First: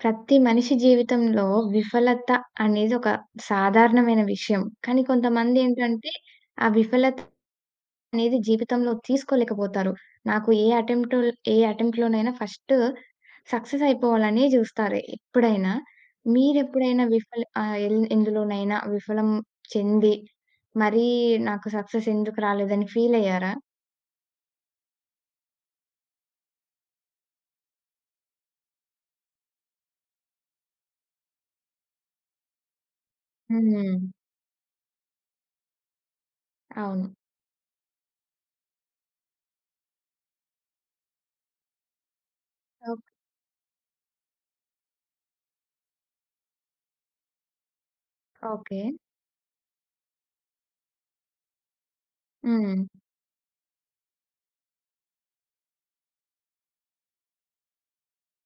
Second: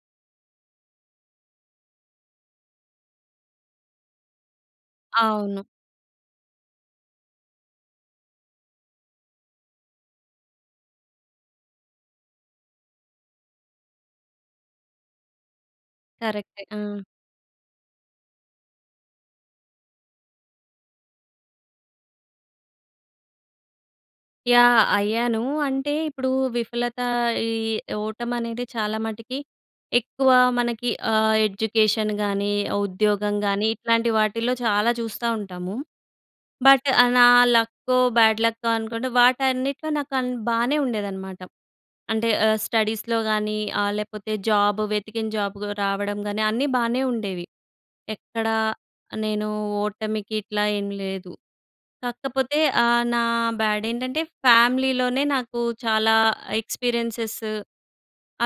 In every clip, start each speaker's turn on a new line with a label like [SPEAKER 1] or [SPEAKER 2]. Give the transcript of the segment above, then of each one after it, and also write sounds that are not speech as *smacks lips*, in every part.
[SPEAKER 1] ప్రతి మనిషి జీవితంలో విఫలత అనేది ఒక సాధారణమైన విషయం. కానీ,
[SPEAKER 2] అవును.
[SPEAKER 1] కొంతమందేంటంటే, ఆ విఫలత అనేది జీవితంలో తీసుకోలేకపోతారు. నాకు ఏ యటెంప్ట్ ఏ యటెంప్ట్‌‌‌‌‌‌‌లోనైనా ఫస్ట్ సక్సెస్ అయిపోవాలనే జూస్తారు, ఎప్పుడైనా.
[SPEAKER 2] కరెక్టే ఆ!
[SPEAKER 1] మీరెప్పుడైనా విఫల ఆహ్, ఎల్ ఎందులోనైనా విఫలం చెంది, మరీ నాకు సక్సెస్ ఎందుకు రాలేదని ఫీలయ్యారా?
[SPEAKER 2] యాహ్! అయ్యాను. అంటే ఇప్పుడు విఫలత ఈ ఓటమనేది చాలా మటికి ఎక్కువ మనకి ఆహ్, ఎడ్యుకేషన్ గాని, ఉద్యోగం గాని ఇట్లాంటి
[SPEAKER 1] హ్మ్.
[SPEAKER 2] వాటిల్లో చాలా చూస్తా ఉంటాము. బట్ ఆహ్,
[SPEAKER 1] అవును.
[SPEAKER 2] నా లక్కో బ్యాడ్ లక్కో అనుకుంటే వాటన్నిటిలో నాకన్ బానే ఉండేదనమాట. అంటే ఆహ్,
[SPEAKER 1] ఓకే.
[SPEAKER 2] స్టడీస్‍లో గాని, ఆహ్, లేపోతే జాబు వెతికిన జాబ్ గ్ రావడం గాని అన్నీ బానే ఉండేవి. ఎక్కడ
[SPEAKER 1] ఓకే.
[SPEAKER 2] నేను ఓటమికిట్లా ఏం లేదు. కాకపోతే
[SPEAKER 1] హ్మ్.
[SPEAKER 2] ఆహ్, నా బ్యాడేంటంటే ఫ్యామిలీలోనే, నాకు చాలా ఎక్స్‌పీరియెన్సెస్‌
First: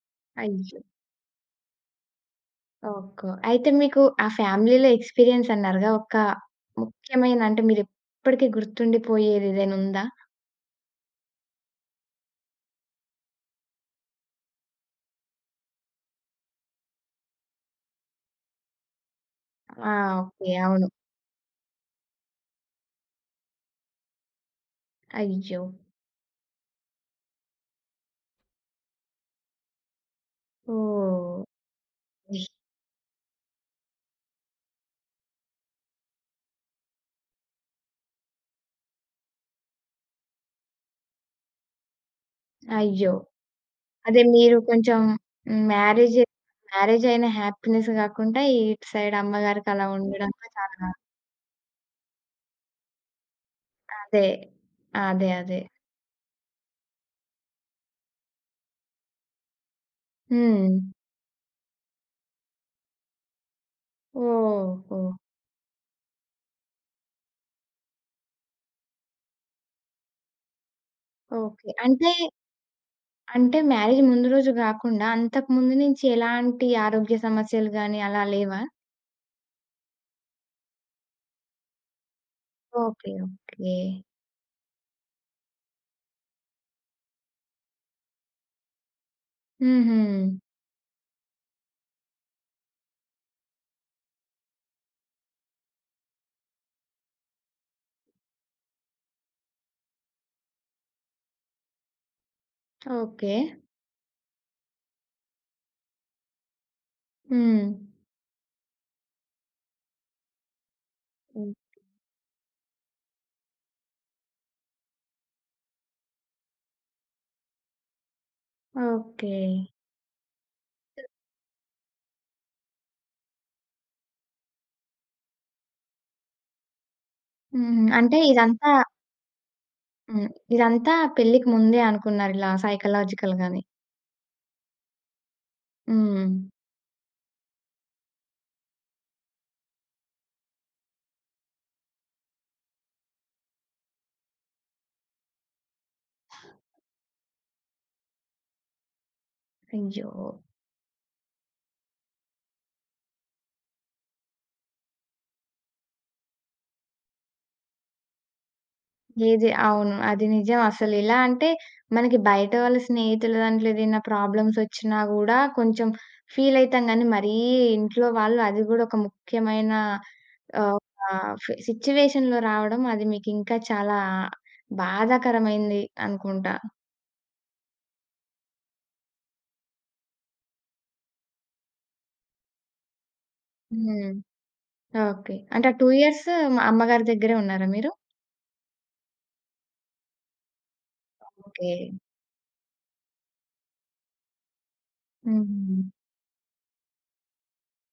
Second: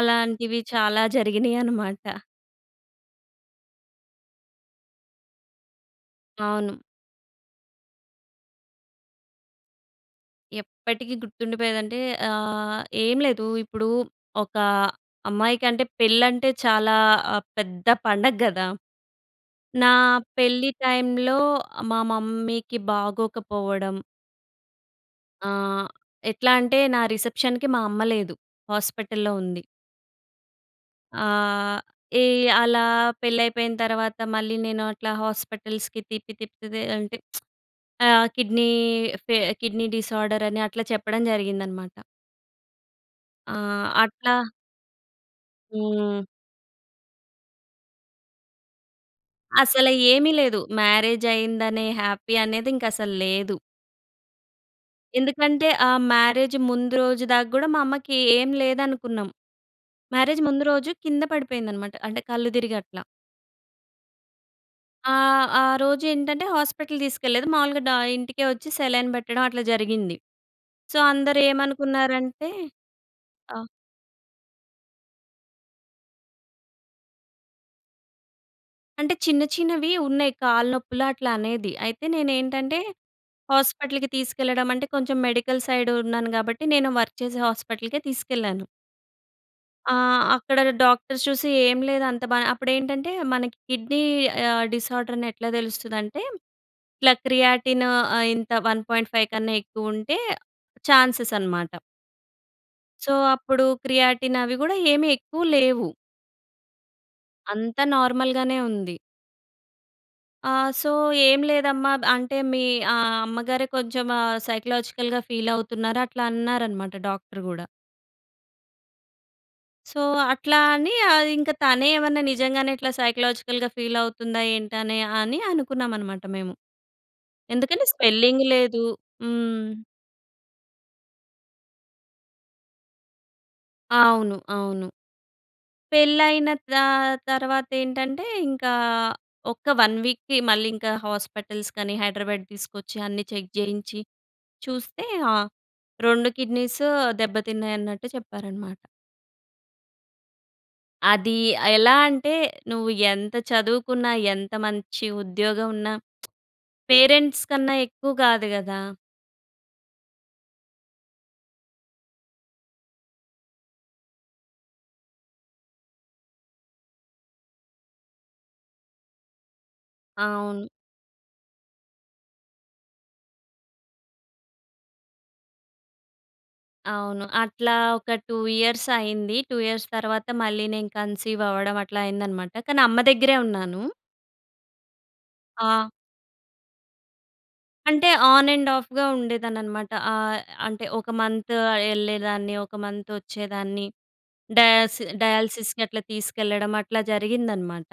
[SPEAKER 2] అలాంటివి
[SPEAKER 1] అయ్యో!
[SPEAKER 2] చాలా జరిగినయి అనమాట.
[SPEAKER 1] ఓకొ. అయితే మీకు ఆ ఫ్యామిలీ‌లో ఎక్స్‌పిరియన్స్ అన్నారుగా ఒక
[SPEAKER 2] అవును.
[SPEAKER 1] ముఖ్యమైన అంటే మీరు ఇప్పడికి గుర్తుండిపోయేది ఏదైనా ఉందా?
[SPEAKER 2] ఎప్పటికీ గుర్తుండిపోయేదంటే ఆహ్, ఏం లేదు. ఇప్పుడు ఒక అమ్మాయికంటే పెళ్ళంటే చాలా పెద్ద పండగ కదా!
[SPEAKER 1] ఆ!
[SPEAKER 2] నా
[SPEAKER 1] ఓకె.
[SPEAKER 2] పెళ్ళి
[SPEAKER 1] అవును.
[SPEAKER 2] టైమ్‌లో మా మమ్మీకి బాగోకపోవడం.
[SPEAKER 1] అయ్యో!
[SPEAKER 2] ఆహ్, ఎట్లా అంటే నా రిసెప్షన్‍కి మా అమ్మ లేదు, హాస్పిటల్‌లో ఉంది.
[SPEAKER 1] ఓహ్!
[SPEAKER 2] ఆహ్, ఈ అలా పెళైపోయిన తర్వాత మళ్ళీ నేను అట్లా హాస్పిటల్స్‌కి తిప్పి తిప్పితి అంటే *smacks lips* ఆ కిడ్నీ ఫే కిడ్నీ డిసార్డర్ అని అట్లా చెప్పడం జరిగిందనమాట.
[SPEAKER 1] అయ్యో!
[SPEAKER 2] ఆ!
[SPEAKER 1] అదే
[SPEAKER 2] అట్లా
[SPEAKER 1] మీరు కొంచెం మ్యారేజై
[SPEAKER 2] హ్మ్.
[SPEAKER 1] మ్యారేజైన హ్యాపీనెస్ కాకుండా ఇటు సైడ్ అమ్మగారికి అలా
[SPEAKER 2] అసల ఏమి
[SPEAKER 1] ఉండడం
[SPEAKER 2] లేదు.
[SPEAKER 1] చాలా
[SPEAKER 2] మ్యారేజైదనే హ్యాపీ అనేది ఇంక అసలు లేదు.
[SPEAKER 1] అదే. అదే, అదే.
[SPEAKER 2] ఎందుకంటే ఆ మ్యారేజ్ ముందు రోజు దాకా కూడా మా అమ్మకి ఏం లేదనుకున్నాం. మ్యారేజ్ ముందు
[SPEAKER 1] హ్మ్.
[SPEAKER 2] రోజు కింద పడిపోయిందనమాట అంటే కళ్ళు తిరిగి అట్లా.
[SPEAKER 1] ఓహో!
[SPEAKER 2] ఆహ్, ఆ రోజేంటంటే హాస్పటల్ తీసుకెళ్లేదు. మావులుగా డా ఇంటికే ఒచ్చి సెలైన్ పెట్టడం అట్లా జరిగింది. So,
[SPEAKER 1] okay. అంటే,
[SPEAKER 2] అందరేమనుకున్నారంటే,
[SPEAKER 1] అంటే,
[SPEAKER 2] ఆహ్
[SPEAKER 1] మ్యారేజ్ ముందు రోజు గాకుండా, అంతకు ముందు నుంచి ఎలాంటి ఆరోగ్య సమస్యలు గానీ, అలా లేవా?
[SPEAKER 2] అంటే, చిన్న చిన్నవి ఉన్నయి. కాళ్ళు నొప్పులు అట్లనేది. అయితే, నేనేంటంటే,
[SPEAKER 1] ఓకే. ఓకే.
[SPEAKER 2] హాస్పటల్‍కి తీసుకెళ్ళడమంటే, కొంచం మెడికల్ సైడు ఉన్నాను గాబట్టి, నేను వర్క్ చేసే హాస్పటల్‌కే తీసుకెళ్ళాను. ఆ!
[SPEAKER 1] హుహు.
[SPEAKER 2] అక్కడగ డాక్టర్స్ చూసి, ఏం లేదు. అంత బా అప్పుడేంటంటే, మనకి కిడ్నీ ఆహ్, డిసార్దరనెట్లా తెలుస్తదంటే, ఇట్లా క్రియాటిన్ ఆహ్, ఇంత 1.5 కన్నా ఎక్కువుంటే ఛాన్సెసనమాట. So,
[SPEAKER 1] okay.
[SPEAKER 2] అప్పుడు క్రియాటిన్ అవి గూడా ఏమి ఎక్కువ లేవు. అంతా
[SPEAKER 1] హ్మ్.
[SPEAKER 2] నార్మల్‌గానే ఉంది. ఆ! సో, "ఏం లేదమ్మా. అంటే, మీ ఆహ్, అమ్మగారే కొంచం ఆహ్, సైకలాజికల్‌గా ఫీలవుతున్నారు" అట్లా అన్నారనమాట డాక్టర్ గూడా.
[SPEAKER 1] ఓకే.
[SPEAKER 2] సో, అట్లా అనీ
[SPEAKER 1] త
[SPEAKER 2] ఆహ్, ఇంక తనే ఏవన్నా నిజంగానే ఇట్లా సైకలాజికల్‌గా ఫీలవుతుందా ఏంటనే, అని అనుకున్నామనమాట మేము.
[SPEAKER 1] హుహు.
[SPEAKER 2] ఎందుకంటే,
[SPEAKER 1] అంటే,
[SPEAKER 2] స్వెల్లింగు
[SPEAKER 1] ఇదంతా
[SPEAKER 2] లేదు. హ్మ్.
[SPEAKER 1] హ్మ్. ఇదంతా పెళ్ళికి ముందే అనుకున్నారిలా సైకలాజికల్‌గని.
[SPEAKER 2] అవును, అవును. పెళ్లి
[SPEAKER 1] హ్మ్.
[SPEAKER 2] అయిన తా తర్వాత ఏంటంటే, ఇంకా ఒక్క 1 వీక్‌కి మళ్ళీ ఇంకా హాస్పిటల్స్‌కని హైదరాబాద్ తీసుకొచ్చి, అన్నీ చెక్ చేయించి, చూస్తే, ఆ 2 కిడ్నీస్ దెబ్బతిన్నాయి అన్నట్టు చెప్పారనమాట.
[SPEAKER 1] అయ్యో!
[SPEAKER 2] అది, ఆహ్, ఎలా అంటే నువ్వు ఎంత చదువుకున్నా, ఎంత మంచి ఉద్యోగం ఉన్న పేరెంట్స్ కన్నా ఎక్కువ కాదు కదా!
[SPEAKER 1] ఏది? అవును. అది నిజం. అసలు ఎలా అంటే, మనకి బయట వాళ్ళ స్నేహితుల దాంట్లో ఏదైనా ప్రాబ్లమ్స్ వచ్చినా గూడా, కొంచెం ఫీల్ అయితం గనీ, మరీ ఇంట్లో వాళ్ళు అది గూడా ఒక ముఖ్యమైన,
[SPEAKER 2] అవును.
[SPEAKER 1] ఆహ్, ఒక ఫే సిట్యుయేషన్‌లో రావడం, అది మీకు ఇంకా చాలా బాధాకరమైంది అనుకుంటా!
[SPEAKER 2] అవును, అట్లా ఒక 2 ఇయర్స్ అయింది. 2 ఇయర్స్ తర్వాత, మళ్ళీ నేను కన్సీవ్ అవ్వడం అట్లా అయ్యింది అనమాట. కానీ, అమ్మ దగ్గరే ఉన్నాను.
[SPEAKER 1] హ్మ్. ఓకే. అంటే 2
[SPEAKER 2] ఆ!
[SPEAKER 1] ఇయర్స్ అమ్మగారి దగ్గరే ఉన్నారా మీరు?
[SPEAKER 2] అంటే, ఆన్ అండ్ ఆఫ్‌గా ఉండేదాననమాట. ఆహ్, అంటే, ఒక
[SPEAKER 1] ఆ!
[SPEAKER 2] Month
[SPEAKER 1] okay.
[SPEAKER 2] ఎళ్ళేదాన్ని, ఒక మంత్ వచ్చేదాన్ని. డయాస్ డయాలిసిస్‌కి
[SPEAKER 1] హుహు.
[SPEAKER 2] అట్లా తీసుకెళ్లడం అట్లా జరిగిందనమాట.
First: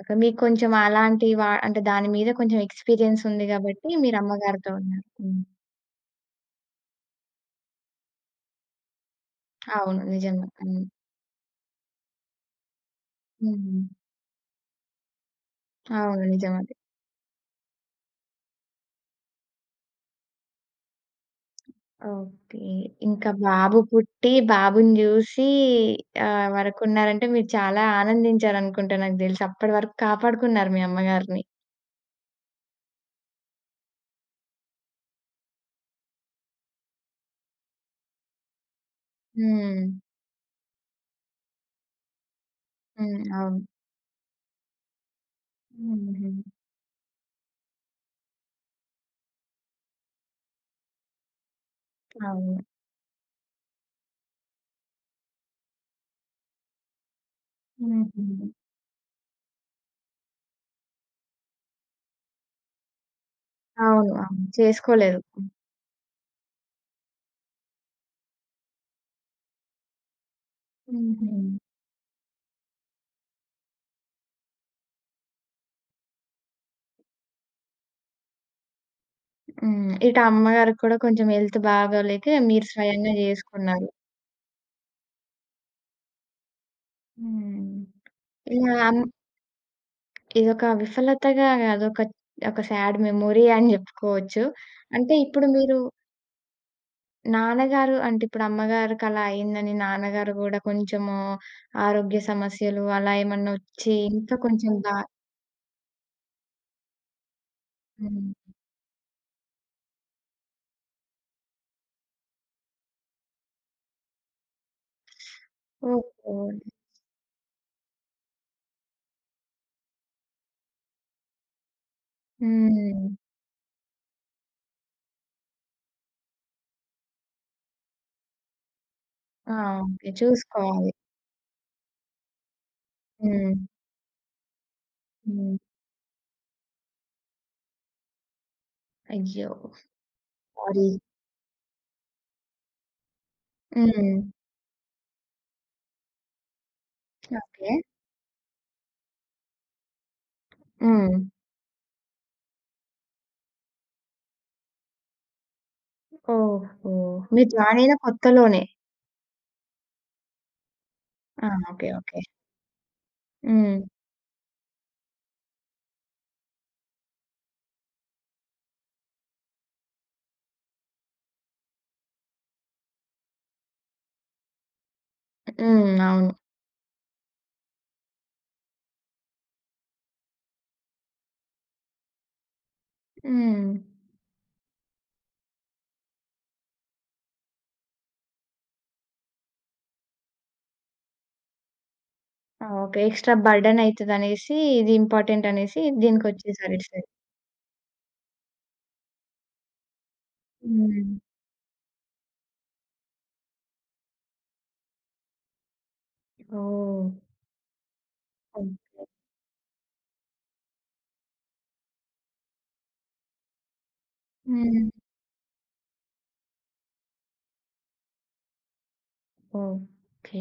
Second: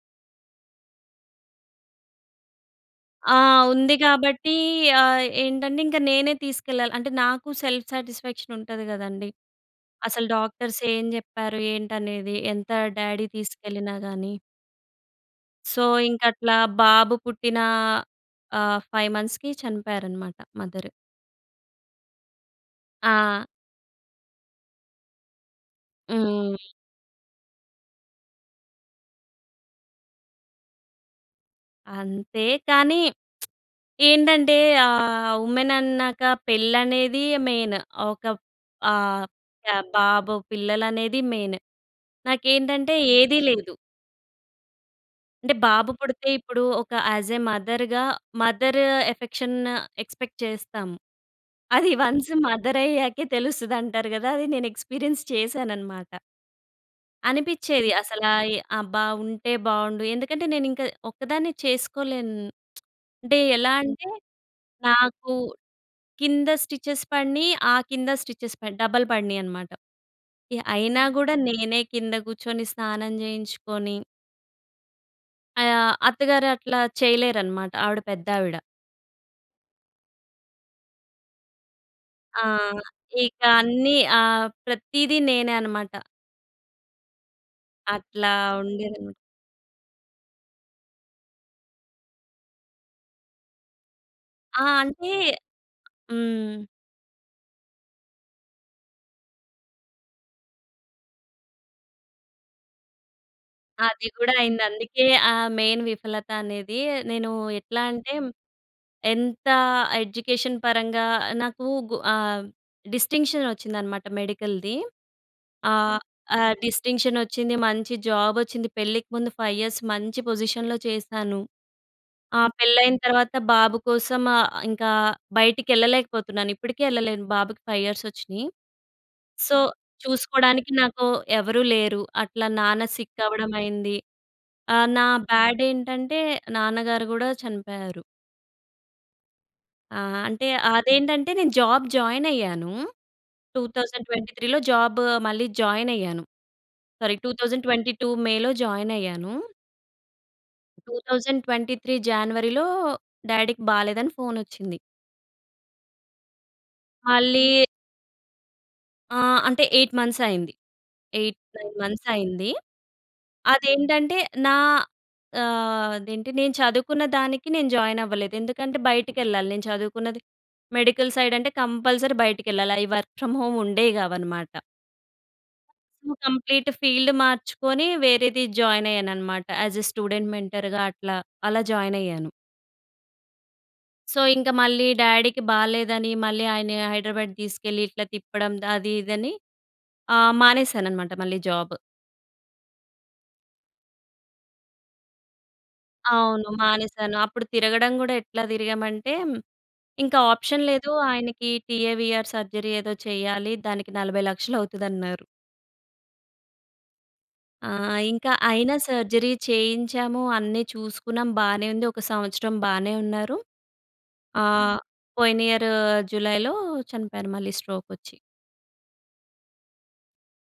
[SPEAKER 1] ఓకే. మీకు కొంచెం అలాంటి వా అంటే, దాని మీద కొంచెం ఎక్స్పీరియన్స్
[SPEAKER 2] ఆ!
[SPEAKER 1] ఉంది. కాబట్టి
[SPEAKER 2] ఉంది
[SPEAKER 1] మీరు
[SPEAKER 2] కాబట్టి.
[SPEAKER 1] అమ్మగారితో ఉన్నారు.
[SPEAKER 2] ఆహ్,
[SPEAKER 1] హ్మ్.
[SPEAKER 2] ఏంటంటే, ఇంక నేనే తీసుకెళ్లాలి. అంటే నాకు సెల్ఫ్ సాటిస్ఫాక్షన్ ఉంటది కదండీ!
[SPEAKER 1] అవును.
[SPEAKER 2] అసలు
[SPEAKER 1] నిజంగా.
[SPEAKER 2] డాక్టర్స్
[SPEAKER 1] హ్మ్.
[SPEAKER 2] ఏం చెప్పారు, ఏంటనేది ఎంత డ్యాడీ
[SPEAKER 1] హ్మ్. హ్మ్.
[SPEAKER 2] తీసుకెళ్ళినా గాని. సో, ఇంక
[SPEAKER 1] అవును. నిజం
[SPEAKER 2] అట్లా
[SPEAKER 1] అది.
[SPEAKER 2] బాబు పుట్టినా ఆహ్, 5 మంత్స్‌కి చనిపోయారన్నమాట మదరు.
[SPEAKER 1] ఓకే. ఇంకా
[SPEAKER 2] ఆ!
[SPEAKER 1] బాబు పుట్టి, బాబుని చూసి, ఆహ్,
[SPEAKER 2] హ్మ్.
[SPEAKER 1] వరకు ఉన్నారంటే మీరు చాలా ఆనందించారు అనుకుంట నాకు తెలిసి. అప్పటి వరకు కాపాడుకున్నారు మీ అమ్మగారిని.
[SPEAKER 2] అంతే. కానీ *smacks lips* ఏంటంటే ఆహ్, ఉమెన్ అన్నాక పెళ్ళనేది మెయిన్. ఒక ఆహ్, క
[SPEAKER 1] హ్మ్.
[SPEAKER 2] బాబు పిల్లలనేది మెయిన్ నాకేంటంటే
[SPEAKER 1] హ్మ్.
[SPEAKER 2] ఏదీ
[SPEAKER 1] అవును.
[SPEAKER 2] లేదు. అంటే. బాబు పుడితే
[SPEAKER 1] హుహు.
[SPEAKER 2] ఇప్పుడు, ఒక యాజే మదర్‌గా, మదర్ ఎఫెక్షన్ ఎక్సపెక్ట్ చేస్తాం. అది *chuckles* వన్స్
[SPEAKER 1] అవును.
[SPEAKER 2] మదర్ అయ్యాకే తెలుస్తది అంటారు కదా! అది నేను ఎక్స్పీరియన్స్ చేసానన్నమాట. అనిపిచేది అసలా
[SPEAKER 1] హుహు.
[SPEAKER 2] ఎ అబ్బా! ఉంటే బాగుండు. ఎందుకంటే, నేను ఇంకా ఒక్కదాన్నే చేసుకోలేను. *smacks lips* అంటే ఎలా అంటే,
[SPEAKER 1] అవును. అవును. చేసుకోలేరు.
[SPEAKER 2] నాకు
[SPEAKER 1] హ్మ్.
[SPEAKER 2] కింద స్టిచెస్ పడినయి, ఆ కింద స్టిచెస్ పడి డబల్ పడినియన్నమాట. యాహ్! అయినా కూడా
[SPEAKER 1] హుహు.
[SPEAKER 2] నేనే కింద కూర్చుని స్నానం చేయించుకోని ఆహ్, అత్తగారు అట్లా చేయలేరన్నమాట. ఆవిడ పెద్దావిడ.
[SPEAKER 1] హ్మ్. ఇటు అమ్మగారికి కూడా కొంచెం హెల్త్ బాగోలేక
[SPEAKER 2] ఆ!
[SPEAKER 1] మీరు స్వయంగా
[SPEAKER 2] ఇక
[SPEAKER 1] జేసుకున్నారు.
[SPEAKER 2] అన్నీ ఆహ్, ప్రతీది నేనే అన్నమాట.
[SPEAKER 1] హ్మ్.
[SPEAKER 2] అట్లా
[SPEAKER 1] ఇలా అం
[SPEAKER 2] ఉండేదన
[SPEAKER 1] ఇదొక విఫలతగా గాదు ఒక ఒక సాడ్ మెమొరీ అని జెప్పుకోవచ్చు.
[SPEAKER 2] ఆ! అంటే
[SPEAKER 1] అంటే ఇప్పుడు మీరు
[SPEAKER 2] హ్మ్.
[SPEAKER 1] నాన్నగారు అంటే ఇప్పుడు అమ్మగారికలా అయిందని, నాన్నగారు గూడా కొంచెము ఆరోగ్య సమస్యలు అలా ఏమన్నా ఒచ్చి
[SPEAKER 2] అది గూడా
[SPEAKER 1] ఇంకా
[SPEAKER 2] అయింది.
[SPEAKER 1] కొంచెం బా
[SPEAKER 2] అందుకే ఆ మెయిన్ విఫలత అనేది. నేను ఎట్లా అంటే
[SPEAKER 1] హ్మ్.
[SPEAKER 2] ఎంత ఎడ్యుకేషన్ పరంగా నాకు గు ఆహ్, డిస్టింక్షన్ వచ్చిందన్నమాట మెడికల్‌ది. ఆహ్,
[SPEAKER 1] ఓకే.
[SPEAKER 2] ఆహ్, డిస్టింక్షన్ వచ్చింది, మంచి జాబ్ వచ్చింది. పెళ్ళికి ముందు 5 ఇయర్స్ మంచి పొజిషన్‌లో చేశాను. ఆ పెళ్ళయిన
[SPEAKER 1] హ్మ్.
[SPEAKER 2] తర్వాత బాబు కోసం ఆహ్, ఇంకా బయటికి యెళ్ళలేకపోతున్నాను. ఇప్పటికీ యెళ్ళలేను, బాబుకి 5 ఇయర్స్ ఒచ్చినాయి.
[SPEAKER 1] ఆ!
[SPEAKER 2] So
[SPEAKER 1] okay.
[SPEAKER 2] చూసుకోడానికి
[SPEAKER 1] చూసుకోవాలి.
[SPEAKER 2] నాకు ఎవరూ లేరు. అట్లా నాన్న సిక్ అవ్వడం
[SPEAKER 1] హ్మ్.
[SPEAKER 2] అయింది. ఆహ్, నా
[SPEAKER 1] హ్మ్.
[SPEAKER 2] బ్యాడ్ ఏంటంటే నాన్నగారు గూడా చనిపోయారు.
[SPEAKER 1] అయ్యో!
[SPEAKER 2] ఆ! అంటే
[SPEAKER 1] అది
[SPEAKER 2] అదేంటంటే నేను జాబ్ జాయిన్ అయ్యాను. Two thousand
[SPEAKER 1] hmm.
[SPEAKER 2] ట్వంటీ త్రీ‌లో జాబు మళ్ళీ జాయిన్ అయ్యాను. Sorry two thousand
[SPEAKER 1] okay.
[SPEAKER 2] Twenty two మే‌లో జాయినైయ్యాను. Two
[SPEAKER 1] hmm.
[SPEAKER 2] Thousand twenty three జాన్వరి‌లో డ్యాడీ‌కి బాలేదని ఫోనోచ్చింది.
[SPEAKER 1] ఓహో! మీరు
[SPEAKER 2] మళ్ళీ
[SPEAKER 1] జాయిన్ అయిన కొత్తలోనే.
[SPEAKER 2] ఆ! అంటే 8 మంత్స్ అయింది. ఎయిట్
[SPEAKER 1] ఆ!
[SPEAKER 2] Nine
[SPEAKER 1] okay,
[SPEAKER 2] months
[SPEAKER 1] okay.
[SPEAKER 2] అయింది.
[SPEAKER 1] హ్మ్.
[SPEAKER 2] అదేంటంటే నా ఆహ్, అదేంటి నేను చదువుకున్న దానికి నేను జాయిన్ అవ్వలేదు, ఎందుకంటే బయటికెళ్ళాలి. నేను చదువుకున్నది మెడికల్ సైడ్ అంటే కంపల్సరీ బయటికెళ్ళాలి. అవి వర్క్ ఫ్రమ్ హోమ్ ఉండేవి కావన్నమాట.
[SPEAKER 1] హ్మ్.
[SPEAKER 2] సొ,
[SPEAKER 1] అవును.
[SPEAKER 2] కంప్లీట్ ఫీల్డ్ మార్చుకొని వేరేది జాయిన్ అయ్యానున్నమాట. యాస్ ఏ స్టూడెంట్ మెంటర్‌గా అట్లా అలా జాయిన్ అయ్యాను.
[SPEAKER 1] హ్మ్.
[SPEAKER 2] సో ఇంక మళ్ళీ డ్యాడీకి బాలేదని మళ్ళీ ఆయన్ని హైడ్రాబాడ్ తీసుకెళ్ళి, ఇట్లా తిప్పడం అది ఇదని ఆహ్, మానేసానన్నమాట మళ్ళీ జాబు.
[SPEAKER 1] ఓకే. ఎక్స్‌ట్ర బర్డెనైతది అనేసి, ఇది ఇంపార్టెంట్ అనేసి
[SPEAKER 2] అవును
[SPEAKER 1] దీనికొచ్చేసారు ఇటు సైడ్.
[SPEAKER 2] మానేసాను. అప్పుడు తిరగడం కూడా ఎట్లా తిరిగామంటే, ఇంకా ఆప్షన్ లేదు.
[SPEAKER 1] హ్మ్.
[SPEAKER 2] ఆయనకి టీఏవీఆర్ సర్జరీ ఏదో చేయాలి, దానికి 40,00,000 అవుతదన్నారు.
[SPEAKER 1] ఓహ్!
[SPEAKER 2] ఆ! ఇంక అయినా సర్జరీ చేయించాము. అన్నీ చూసుకున్నాం, బానే ఉంది. ఒక సంవత్సరం బానే ఉన్నారు. ఆ!
[SPEAKER 1] హ్మ్.
[SPEAKER 2] పోయినియరూ జులైలో చనిపోయారు మళ్ళీ స్ట్రోకొచ్చి.
[SPEAKER 1] ఓకే.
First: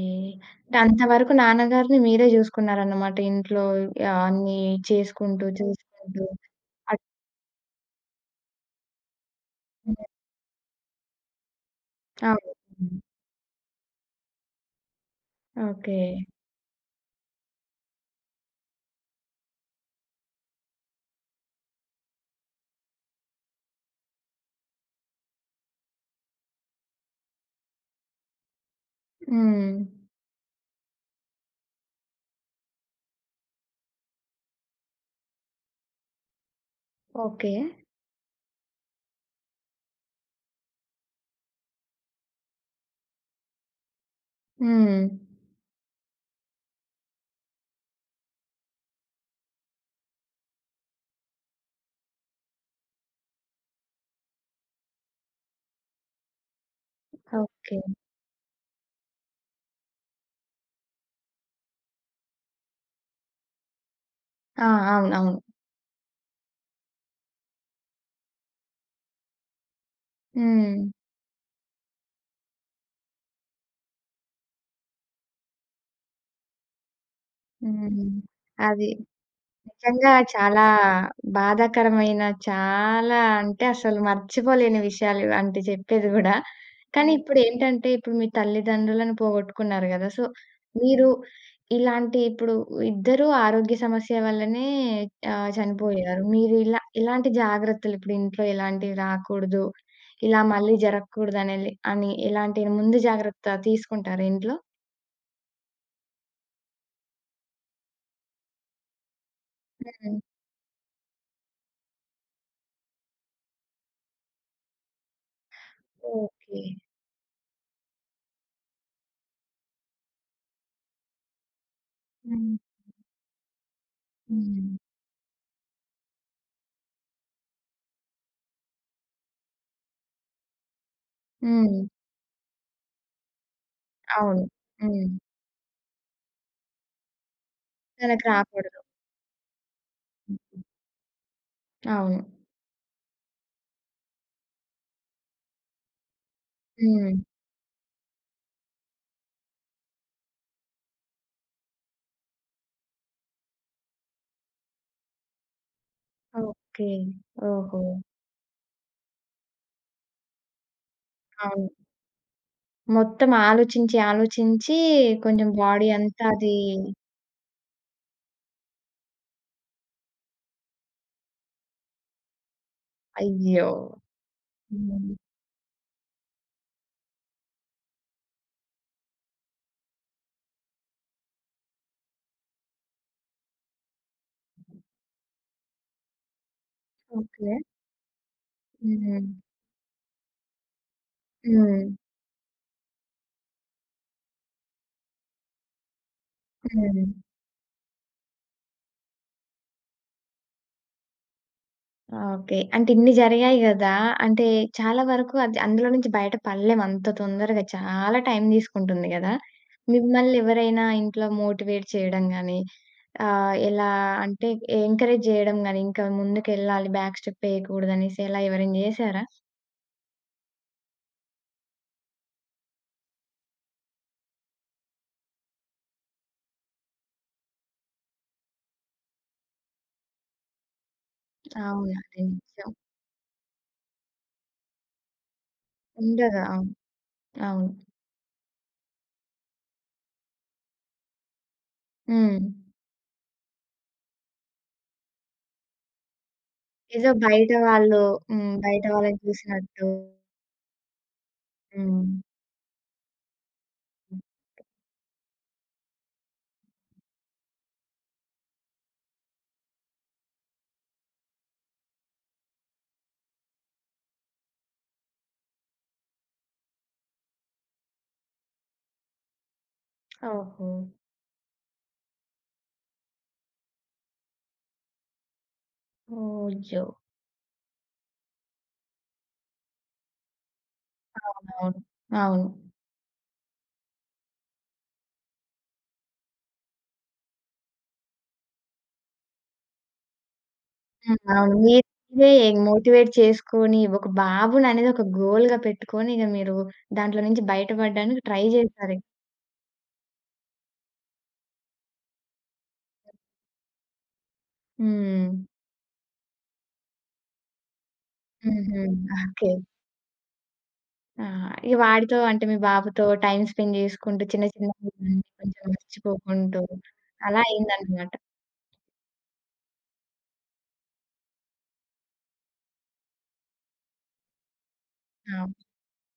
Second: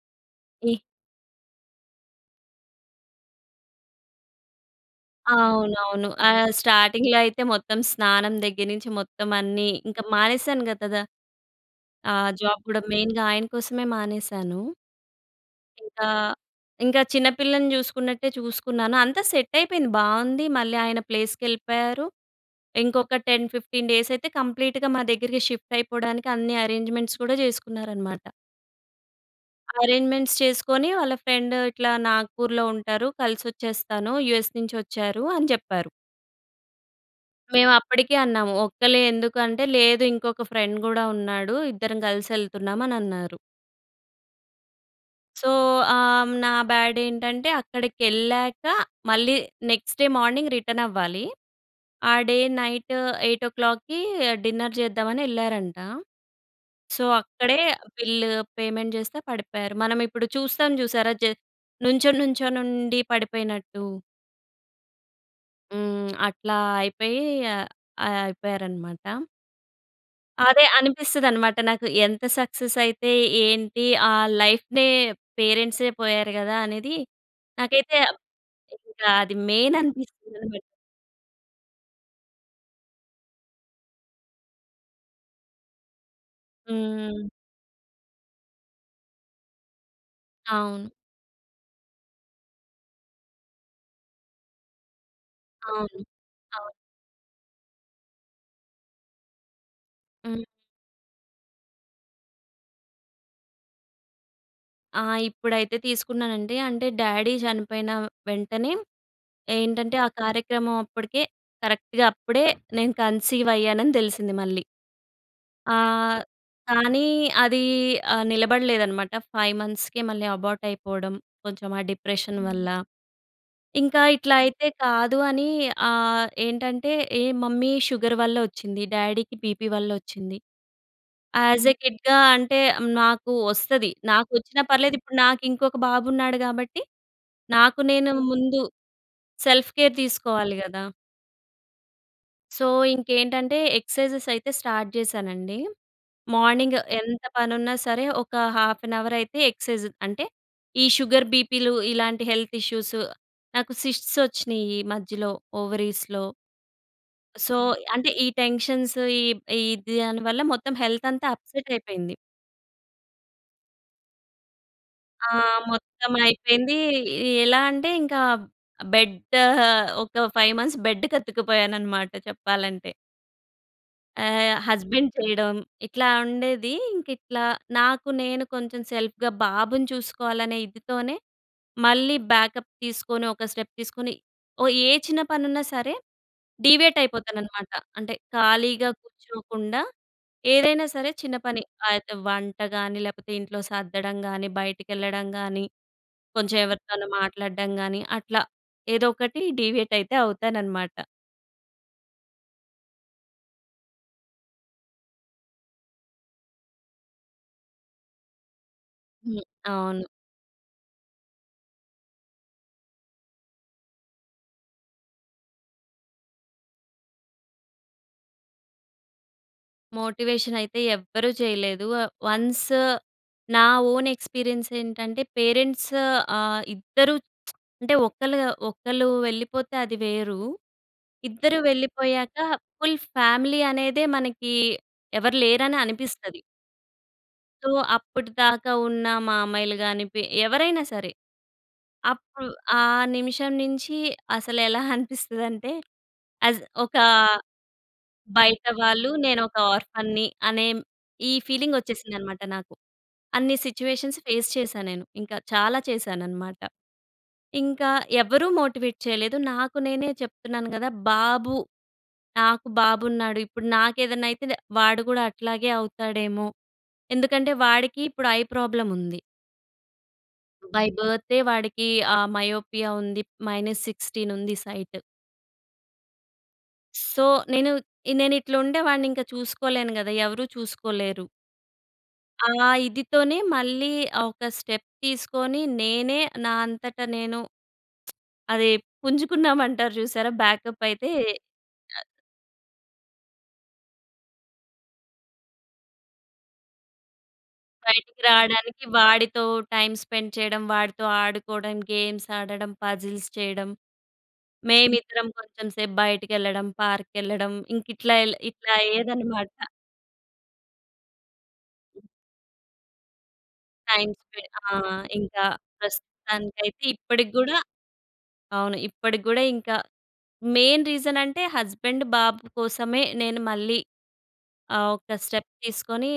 [SPEAKER 2] ఏ
[SPEAKER 1] అంటే, అంత వరకు నాన్నగారిని మీరే జూసుకున్నారనమాట. ఇంట్లో య అన్నీ చేసుకుంటూ,
[SPEAKER 2] అవునవును.
[SPEAKER 1] చూసుకుంటూ.
[SPEAKER 2] ఆహ్,
[SPEAKER 1] అట్
[SPEAKER 2] స్టార్టింగ్‌లో అయితే, మొత్తం స్నానం దెగ్గిర నించి మొత్తమన్నీ. ఇంక మానేసానుగ కదా! ఆహ్, జాబ్ కూడా
[SPEAKER 1] అవును.
[SPEAKER 2] మెయిన్‌గా ఆయన కోసమే మానేశాను. ఇంకా,
[SPEAKER 1] ఓకే.
[SPEAKER 2] ఇంక చిన్నపిల్లని చూసుకున్నట్టే చూసుకున్నాను. అంతా సెట్టయిపోయింది. బావుంది. మళ్ళీ ఆయన ప్లేస్‌కెళ్ళిపోయారు. ఇంకొక 10, 15 డేసయితే కంప్లీట్‌గా మా దగ్గరికి షిఫ్టయిపోడానికి అన్ని అరేంజ్‌మెంట్స్ కూడా చేసుకున్నారనమాట.
[SPEAKER 1] హ్మ్.
[SPEAKER 2] అరేంజ్‌మెంట్స్ చేసుకొని, వాళ్ళ ఫ్రెండ్ ఇట్లా నాగ్‌పూర్‌లో ఉంటారు, కలిసొచ్చేస్తాను, యూఎస్ నుంచొచ్చారు అని చెప్పారు.
[SPEAKER 1] ఓకే.
[SPEAKER 2] మేవప్పడికే అన్నాము, ఒక్కళ్ళే ఎందుకంటే, లేదు ఇంకొక ఫ్రెండ్ గూడా ఉన్నాడు. ఇద్దరం గలిసెళ్తున్నామనన్నారు.
[SPEAKER 1] హ్మ్.
[SPEAKER 2] సో, ఆహ్, హ్మ్, నా బ్యాడేంటంటే, అక్కడకెళ్ళాక మళ్ళీ నెక్స్ట్ డే మార్నింగ్ రిటర్నవ్వాలి. ఆ డే నైట్ 8:00 ఓ క్లాక్‌కీ డిన్నర్ జేద్దామని యెళ్ళారంట. సో, అక్కడే
[SPEAKER 1] ఓకే.
[SPEAKER 2] ఆహ్, బిల్లు, పేమెంట్ జేస్తా పడిపోయారు. మనమిప్పుడు చూస్తాం జూశారా? జ నుంచోనుంచోనుండి పడిపోయినట్టు.
[SPEAKER 1] ఆ! అవును. అవును.
[SPEAKER 2] హ్మ్. అట్లా అయిపోయి, అయిపోయారనమాట. అదే
[SPEAKER 1] హ్మ్.
[SPEAKER 2] అనిపిస్తది అన్నమాట నాకు, ఎంత సక్సెస్ అయితే ఏంటి? ఆ లైఫ్‌నే, పేరెంట్సే పోయారు కదా! అనేది, నాకైతే
[SPEAKER 1] హ్మ్. అది.
[SPEAKER 2] ఇంకా అది మెయిన్
[SPEAKER 1] నిజంగా
[SPEAKER 2] అనిపిస్తుంది మరి
[SPEAKER 1] చాలా బాధాకరమైన చాలా అంటే, అసలు మర్చిపోలేని విషయాలు ఇవాంటివి చెప్పేది కూడా. కానీ,
[SPEAKER 2] హ్మ్.
[SPEAKER 1] ఇప్పుడు ఏంటంటే ఇప్పుడు మీ తల్లిదండ్రులను పోగొట్టుకున్నారు కదా! సో,
[SPEAKER 2] అవును.
[SPEAKER 1] మీరు ఇలాంటి ఇప్పుడు ఇద్దరూ ఆరోగ్య సమస్య వల్లనే ఆహ్,
[SPEAKER 2] అవును.
[SPEAKER 1] చనిపోయారు. మీరు
[SPEAKER 2] అవును.
[SPEAKER 1] ఇలా ఇలాంటి జాగ్రత్తలు ఇప్పుడు ఇంట్లో ఇలాంటివి రాకూడదు, ఇలా
[SPEAKER 2] హ్మ్.
[SPEAKER 1] మళ్ళీ జరగకూడదనేది అని, ఎలాంటి ముందు జాగ్రత్త తీసుకుంటారా ఇంట్లో?
[SPEAKER 2] ఆ! ఇప్పుడైతే తీసుకున్నానండి. అంటే, డ్యాడీ చనిపోయిన వెంటనే
[SPEAKER 1] హ్మ్.
[SPEAKER 2] ఏంటంటే ఆ
[SPEAKER 1] హ్మ్.
[SPEAKER 2] కార్యక్రమం అప్పడికే కరెక్ట్‌గా అప్పుడే నేను కన్సీవ్ అయ్యానని తెలిసింది మళ్ళీ. ఆ!
[SPEAKER 1] ఓకే.
[SPEAKER 2] కానీ, అది ఆహ్, నిలబడలేదనమాట. 5 మంత్స్‌కే మళ్ళీ అబార్ట్ అయిపోవడం, కొంచెం ఆ డిప్రెషన్
[SPEAKER 1] హ్మ్.
[SPEAKER 2] వల్ల. ఇంకా ఇట్లా అయితే
[SPEAKER 1] హ్మ్.
[SPEAKER 2] కాదు అని ఆహ్, ఏంటంటే, ఏ మమ్మీ షుగర్ వల్ల వచ్చింది, డ్యాడీకి బీపీ వల్ల ఓచ్చింది. యాస్ ఏ
[SPEAKER 1] హ్మ్.
[SPEAKER 2] కిడ్‌గా అంటే నాకు ఓస్తది. నాకు
[SPEAKER 1] అవును.
[SPEAKER 2] ఓచ్చినా పర్లేదు
[SPEAKER 1] హ్మ్.
[SPEAKER 2] ఇప్పుడు నాకు ఇంకొక బాబు ఉన్నాడు కాబట్టి, నాకు నేను
[SPEAKER 1] తనకి
[SPEAKER 2] ముందు
[SPEAKER 1] రాకూడదు.
[SPEAKER 2] సెల్ఫ్ కేర్ తీసుకోవాలి కదా!
[SPEAKER 1] అవును.
[SPEAKER 2] సో, ఇంకేంటంటే, ఎక్సర్సైజెస్ అయితే స్టార్ట్ చేశానండి. మార్నింగ్
[SPEAKER 1] హ్మ్.
[SPEAKER 2] ఎంత పనున్నా సరే! ఒక హాఫ్ అన్ అవర్ అయితే ఎక్సేర్సైజ్ అంటే ఈ షుగర్, బీపీలు ఇలాంటి హెల్త్ ఇష్యూస్. నాకు సిస్ట్స్ వచ్చినీయి మధ్యలో ఓవరీస్‌లో.
[SPEAKER 1] ఓకే.
[SPEAKER 2] సో,
[SPEAKER 1] ఓహో!
[SPEAKER 2] అంటే ఈ టెన్షన్స్ ఈ, ఈ దానివల్ల మొత్తం హెల్త్ అంతా అప్సెట్
[SPEAKER 1] అవును.
[SPEAKER 2] అయిపోయింది.
[SPEAKER 1] మొత్తం ఆలోచించి, ఆలోచించీ
[SPEAKER 2] ఆ!
[SPEAKER 1] కొంచెం బాడీ
[SPEAKER 2] మొత్తం
[SPEAKER 1] అంతా అదీ
[SPEAKER 2] అయిపోయింది. ఎ ఎలా అంటే ఇంకా బెడ్ ఆహ్, ఒక 5 మంత్స్ బెడ్ కత్తుక్కుపోయానన్నమాట చెప్పాలంటే.
[SPEAKER 1] అయ్యో!
[SPEAKER 2] ఆహ్, హస్బెండ్
[SPEAKER 1] హ్మ్.
[SPEAKER 2] చేయడం ఇట్లా ఉండేది. ఇంక ఇట్లా నాకు నేను కొంచెం సెల్ఫ్‌గా బాబుని చూసుకోవాలనే ఇదితోనే మళ్ళీ బ్యాకప్ తీసుకొని ఒక స్టెప్ తీసుకొని. ఓ ఏ చిన్న పని ఉన్నా సరే! Deviate
[SPEAKER 1] okay.
[SPEAKER 2] అయిపోతాననమాట. అంటే ఖాళీగా
[SPEAKER 1] హ్మ్.
[SPEAKER 2] కూర్చోకుండా, ఏదైనా సరే చిన్న పని.
[SPEAKER 1] హ్మ్.
[SPEAKER 2] అయితే వంటగాని లేకపోతే, ఇంట్లో సర్దడంగాని బయటికెళ్ళడంగాని, కొంచెం ఎవరితోనన్న
[SPEAKER 1] హ్మ్.
[SPEAKER 2] మాట్లాడడం గాని అట్లా ఏదో ఒకటి డీవియేట్ అయితే అవుతాననమాట.
[SPEAKER 1] ఓకే. అంటే, ఇన్ని జరిగాయి గదా! అంటే, చాలా వరకు అద్ అందులో నుంచి బయట పడలేం అంత తొందరగా. చాలా టైమ్ తీసుకుంటుంది గదా!
[SPEAKER 2] హుహు. అవును.
[SPEAKER 1] మిమ్మల్నెవరైనా ఇంట్లో మోటివేట్ చెయడం గానీ ఆహ్, ఎలా అంటే, ఎ ఎంకరేజ్ జెయడం గానీ, ఇంకా ముందుకెళ్ళాలి, బ్యాక్ స్టెప్పయ్యకూడదనేసి ఎలా ఎవరైనా జేశారా?
[SPEAKER 2] మోటివేషనయితే ఎవ్వరు చెయ్యలేదు. ఆహ్, వన్స్ నా ఓనెక్స్‌పీరియన్సేంటంటే, పేరెంట్స్ ఆహ్, ఇద్దరు *tsk* అంటే, ఒకళ్ళు గ ఒకళ్ళు వెళ్ళిపోతే అది వేరు. ఇద్దరు
[SPEAKER 1] అవును. అది
[SPEAKER 2] వెళ్ళిపోయాక,
[SPEAKER 1] నిజం.
[SPEAKER 2] ఫుల్ ఫ్యామిలీ అనేదే మనకీ ఎవరు లేరనే అనిపిస్తది.
[SPEAKER 1] ఉండగా. అవును.
[SPEAKER 2] సో, అప్పటిదాకా ఉన్న మామయ్యలు గానీ, పి ఎవరైనా సరే, అప్పు
[SPEAKER 1] హ్మ్.
[SPEAKER 2] ఆ నిమిషం నించీ అసలెలా అనిపిస్తదంటే, యాజ్ ఒకా
[SPEAKER 1] ఏదో బయట వాళ్ళూ హ్మ్.
[SPEAKER 2] బయట
[SPEAKER 1] బయట
[SPEAKER 2] వాళ్ళు
[SPEAKER 1] వాళ్ళని
[SPEAKER 2] నేనొక
[SPEAKER 1] చూసినట్టు.
[SPEAKER 2] ఆర్ఫన్‌ని అనే మ్ ఈ
[SPEAKER 1] హ్మ్.
[SPEAKER 2] ఫీలింగొచ్చేసిందనమాట నాకు. అన్ని సిచ్యువేషన్స్ ఫేస్ చేశా నేను. ఇంక చాలా చేశాననమాట. ఇంకా ఎవ్వరు మోటివేట్ చెయలేదు, నాకు నేనే చెప్తున్నాను గదా! బాబు, నాకు బాబున్నాడు. ఇప్పుడు నాకేదన్నైతే దె వాడు గూడా అట్లాగే అవుతాడేమో. ఎందుకంటే, వాడికి ఇప్పుడు ఐ ప్రాబ్లముంది.
[SPEAKER 1] ఓహో!
[SPEAKER 2] బై బర్తే వాడికి ఆ మయోపియా ఉంది. -16 ఉంది సైట్.
[SPEAKER 1] ఓహ్! అయ్యో!
[SPEAKER 2] సో, నేను నేను ఇట్ల ఉండేవాడిని ఇంకా చూసుకోలేను కదా! ఎవరు చూసుకోలేరు.
[SPEAKER 1] అవునవును. అవును.
[SPEAKER 2] ఆ ఇదితోనే మళ్ళీ ఒక స్టెప్ తీసుకొని, నేనే నా అంతట నేను *smacks lips* అదే పుంజుకున్నాం అంటారు చూసారా! బ్యాకప్ అయితే
[SPEAKER 1] హ్మ్. అవును. మీకు మీరే మోటివేట్ చేసుకొని, ఒక బాబుననేది ఒక గోల్‌గా పెట్టుకొని, ఇక మీరు దాంట్లో నుంచి బయట
[SPEAKER 2] బయటికి
[SPEAKER 1] పడ్డానికి ట్రై
[SPEAKER 2] రావడానికి
[SPEAKER 1] జేసారే.
[SPEAKER 2] వాడితో టైమ్ స్పెండ్ చేయడం, వాడితో ఆడుకోవడం, గేమ్స్ ఆడడం, పజిల్స్ చేయడం, మేమిద్దరం
[SPEAKER 1] హ్మ్.
[SPEAKER 2] కొంచెం సేపు బయటకెళ్ళడం, పార్క్‌కెళ్ళడం ఇంక ఇట్లా ఏళ్ళే ఇట్లా
[SPEAKER 1] హుహు. ఓకే.
[SPEAKER 2] అయ్యేదన్నమాట.
[SPEAKER 1] ఆ! ఇక వాడితో అంటే, మీ బాబుతో టైమ్ స్పెండ్
[SPEAKER 2] టైమ్
[SPEAKER 1] చేసుకుంటూ
[SPEAKER 2] స్ప్రే
[SPEAKER 1] చిన్న, చిన్నవి
[SPEAKER 2] ఆ!
[SPEAKER 1] అలాంటివి
[SPEAKER 2] ఇంకా
[SPEAKER 1] కొంచెం మర్చిపోకుంటూ
[SPEAKER 2] ప్రస్తుతానికైతే ఇప్పటికి
[SPEAKER 1] అలా
[SPEAKER 2] కూడా
[SPEAKER 1] అయిందన్నమాట.
[SPEAKER 2] అవును. ఇప్పటికి కూడా ఇంకా మెయిన్ రీజన్ అంటే హస్బెండ్ బాబు కోసమే, నేను మళ్ళీ ఆహ్, ఒక్క స్టెప్
[SPEAKER 1] అవును.
[SPEAKER 2] తీసుకొని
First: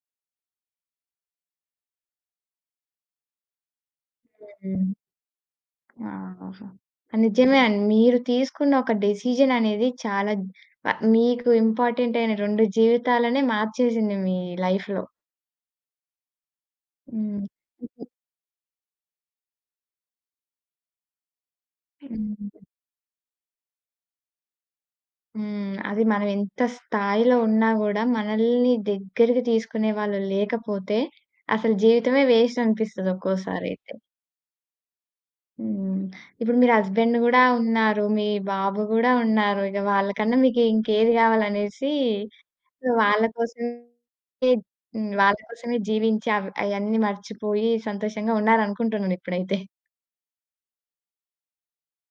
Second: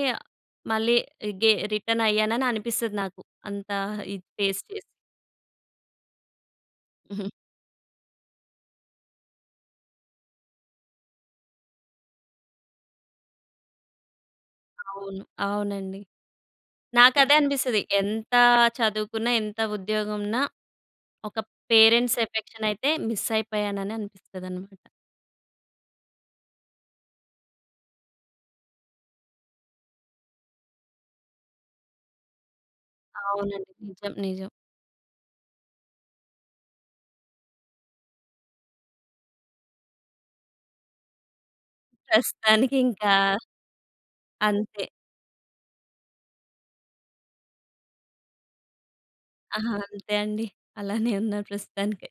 [SPEAKER 2] మళ్ళీ గే రిటర్న్ అయ్యానననిపిస్తది నాకు. అంతా ఇది ఫేస్
[SPEAKER 1] హ్మ్.
[SPEAKER 2] చేసి.
[SPEAKER 1] ఆహాహా! ఆ!
[SPEAKER 2] హుహు.
[SPEAKER 1] నిజమే అండి. మీరు తీసుకున్న ఒక డెసిషన్ అనేది చాలా జ్ మీకు ఇంపార్టెంట్ అయిన రెండు జీవితాలనే మార్చేసింది మీ లైఫ్‌లో.
[SPEAKER 2] అవును. అవునండి. నాకదే
[SPEAKER 1] హ్మ్.
[SPEAKER 2] అనిపిస్తది.
[SPEAKER 1] హుహు.
[SPEAKER 2] ఎంత చదువుకున్నా, ఎంత ఉద్యోగం ఉన్నా ఒక పేరెంట్స్
[SPEAKER 1] హ్మ్.
[SPEAKER 2] ఎఫెక్షన్ అయితే, మిస్ అయిపోయాను అననిపిస్తదనమాట.
[SPEAKER 1] హ్మ్. అది మనం ఎంత స్థాయిలో ఉన్నా కూడా, మనల్ని దగ్గరికి తీసుకునే వాళ్ళు లేకపోతే, అసలు జీవితమే వేస్ట్ అనిపిస్తది ఒక్కోసారి
[SPEAKER 2] అవునండి.
[SPEAKER 1] అయితే.
[SPEAKER 2] నిజం. నిజం.
[SPEAKER 1] హ్మ్. ఇప్పుడు మీరు హస్బెండ్ కూడా ఉన్నారు. మీ బాబు కూడా ఉన్నారు. ఇక వాళ్ళకన్నా మీకు ఇంకేది కావాలనేసి
[SPEAKER 2] ప్రస్తుతానికి
[SPEAKER 1] సొ,
[SPEAKER 2] ఇంకా
[SPEAKER 1] వాళ్ళ కోసమే
[SPEAKER 2] అంతే.
[SPEAKER 1] హ్మ్. వాళ్ళ కోసమే జీవించి అవ్ అయ్యన్నీ మర్చిపోయి సంతోషంగా ఉన్నారు అనుకుంటున్నాను. ఇప్పుడైతే.
[SPEAKER 2] అహా! అంతే అండి. అలానే ఉన్నా ప్రస్తుతానికి.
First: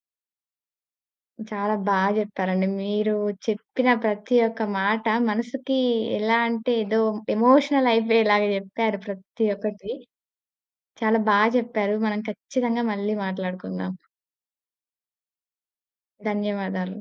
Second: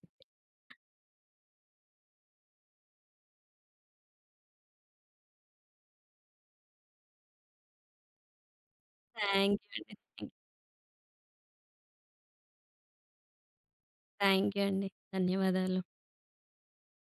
[SPEAKER 1] చాలా బాగా చెప్పారండి. మీరు చెప్పిన ప్రతి ఒక్క మాట మనసుకి ఎలా అంటే, ఏదో ఎమోషనల్ అయిపోయేలాగా చెప్పారు ప్రతి
[SPEAKER 2] థాంక్స్ యూ
[SPEAKER 1] ఒక్కటి.
[SPEAKER 2] అండి.
[SPEAKER 1] చాలా బాగా చెప్పారు. మనం ఖచ్చితంగా మళ్ళీ మాట్లాడుకుందాం.
[SPEAKER 2] థ్యాంక్ యూ అండి. ధన్యవాదాలు.
[SPEAKER 1] ధన్యవాదాలు.